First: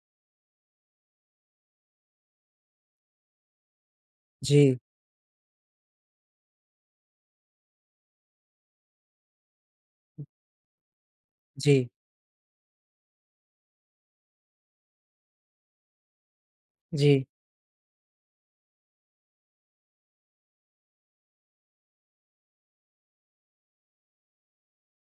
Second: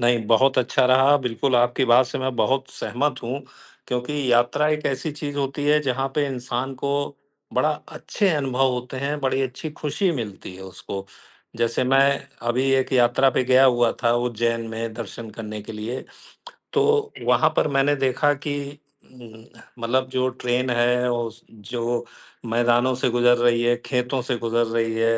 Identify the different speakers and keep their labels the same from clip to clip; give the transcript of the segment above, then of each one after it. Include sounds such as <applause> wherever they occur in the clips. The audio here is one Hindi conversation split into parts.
Speaker 1: नहीं, बहुत अच्छा रहा। बिल्कुल, आपकी बात से मैं बहुत सहमत हूँ, क्योंकि यात्रा
Speaker 2: जी।
Speaker 1: एक ऐसी चीज़ होती है, जहाँ पे इंसान को बड़ा अच्छे अनुभव होते हैं, बड़ी अच्छी खुशी मिलती है उसको। जैसे
Speaker 2: जी।
Speaker 1: मैं अभी एक यात्रा पे गया हुआ था, उज्जैन में दर्शन करने के लिए। तो
Speaker 2: जी।
Speaker 1: वहाँ पर मैंने देखा कि उम, मतलब जो ट्रेन है, ओस जो मैदानों से गुज़र रही है, खेतों से गुज़र रही है,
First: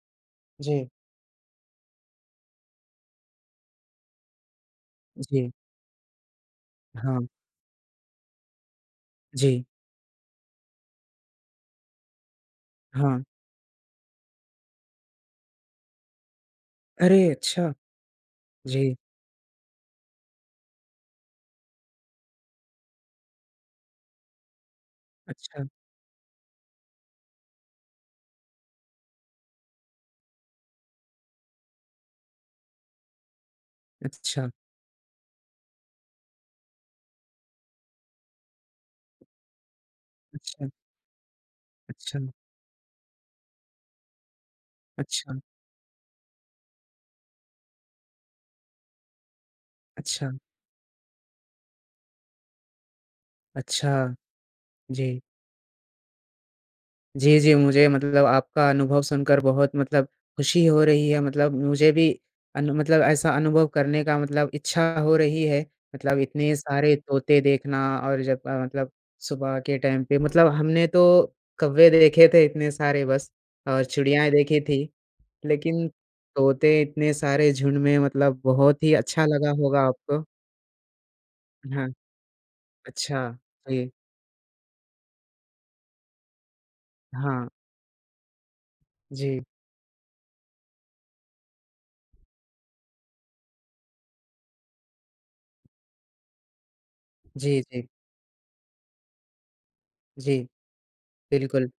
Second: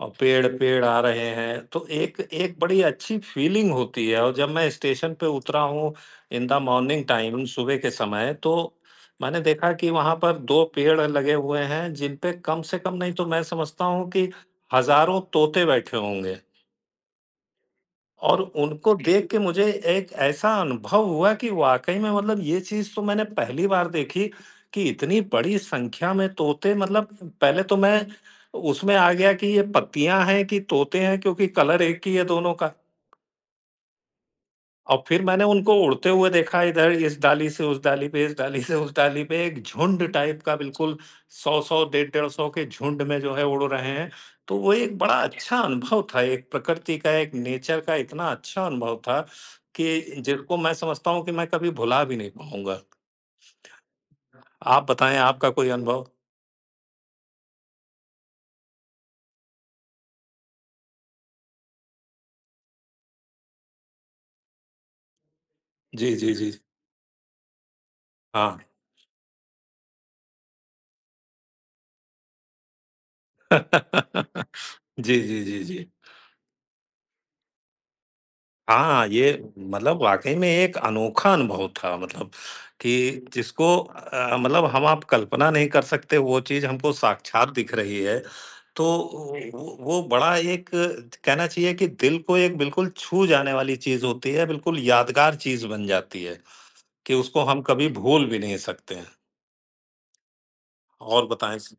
Speaker 1: और पेड़ पेड़
Speaker 2: जी।
Speaker 1: आ रहे हैं, तो एक एक बड़ी अच्छी फ़ीलिंग होती है, और जब मैं स्टेशन पे
Speaker 2: जी।
Speaker 1: उतरा हूँ, इन द मॉर्निंग
Speaker 2: हाँ।
Speaker 1: टाइम, सुबह के समय, तो मैंने
Speaker 2: जी।
Speaker 1: देखा कि वहाँ पर 2 पेड़ लगे हुए हैं, जिन पे कम से कम, नहीं
Speaker 2: हाँ।
Speaker 1: तो मैं समझता हूँ कि हज़ारों तोते बैठे होंगे।
Speaker 2: अरे! अच्छा।
Speaker 1: और उनको
Speaker 2: जी।
Speaker 1: देख के मुझे एक ऐसा अनुभव हुआ कि वाक़ई में, मतलब ये चीज़ तो मैंने पहली बार देखी कि इतनी बड़ी
Speaker 2: अच्छा।
Speaker 1: संख्या में तोते, मतलब पहले तो मैं उसमें आ गया कि ये पत्तियाँ हैं, कि तोते हैं? क्योंकि कलर एक ही है दोनों का।
Speaker 2: अच्छा।
Speaker 1: और फिर मैंने उनको उड़ते हुए देखा, इधर इस डाली से उस डाली पे, इस डाली से उस डाली पे। एक झुंड टाइप का,
Speaker 2: अच्छा।
Speaker 1: बिल्कुल, 100-100 डेढ़
Speaker 2: अच्छा।
Speaker 1: 150 के झुंड में, जो है, उड़ रहे हैं। तो वो एक बड़ा
Speaker 2: अच्छा।
Speaker 1: अच्छा अनुभव था, एक प्रकृति का, एक नेचर का इतना अच्छा अनुभव था कि
Speaker 2: अच्छा।
Speaker 1: जिसको मैं समझता हूँ कि मैं कभी भुला भी नहीं पाऊँगा।
Speaker 2: अच्छा।
Speaker 1: आप बताएँ
Speaker 2: जी।
Speaker 1: आपका कोई अनुभव?
Speaker 2: जी, जी, मुझे मतलब आपका अनुभव सुनकर बहुत मतलब खुशी हो रही है। मतलब मुझे भी अनु मतलब ऐसा अनुभव करने का मतलब इच्छा हो रही है।
Speaker 1: जी,
Speaker 2: मतलब
Speaker 1: जी, जी,
Speaker 2: इतने
Speaker 1: जी।
Speaker 2: सारे तोते देखना और जब अ,
Speaker 1: हाँ।
Speaker 2: मतलब सुबह के टाइम पे। मतलब हमने तो कौवे देखे थे इतने सारे, बस, और चिड़ियाएँ
Speaker 1: <laughs>
Speaker 2: देखी थीं।
Speaker 1: जी, जी, जी,
Speaker 2: लेकिन
Speaker 1: जी।
Speaker 2: तोते इतने सारे झुंड में मतलब बहुत ही
Speaker 1: हाँ,
Speaker 2: अच्छा
Speaker 1: ये
Speaker 2: लगा होगा
Speaker 1: मतलब
Speaker 2: आपको।
Speaker 1: वाक़ई में एक अनोखा अनुभव
Speaker 2: हाँ।
Speaker 1: था। मतलब कि
Speaker 2: अच्छा,
Speaker 1: जिसको
Speaker 2: सही है।
Speaker 1: अ, मतलब हम-आप कल्पना नहीं कर सकते, वो चीज़ हमको
Speaker 2: हाँ।
Speaker 1: साक्षात दिख रही है। तो ओ,
Speaker 2: जी।
Speaker 1: वो वो बड़ा एक त कहना चाहिए कि दिल को एक बिल्कुल छू जाने वाली चीज़ होती है, बिल्कुल यादगार चीज़ बन जाती है कि उसको
Speaker 2: जी,
Speaker 1: हम कभी
Speaker 2: जी।
Speaker 1: भूल भी नहीं सकते हैं।
Speaker 2: जी।
Speaker 1: और बताएँ।
Speaker 2: बिल्कुल।
Speaker 1: स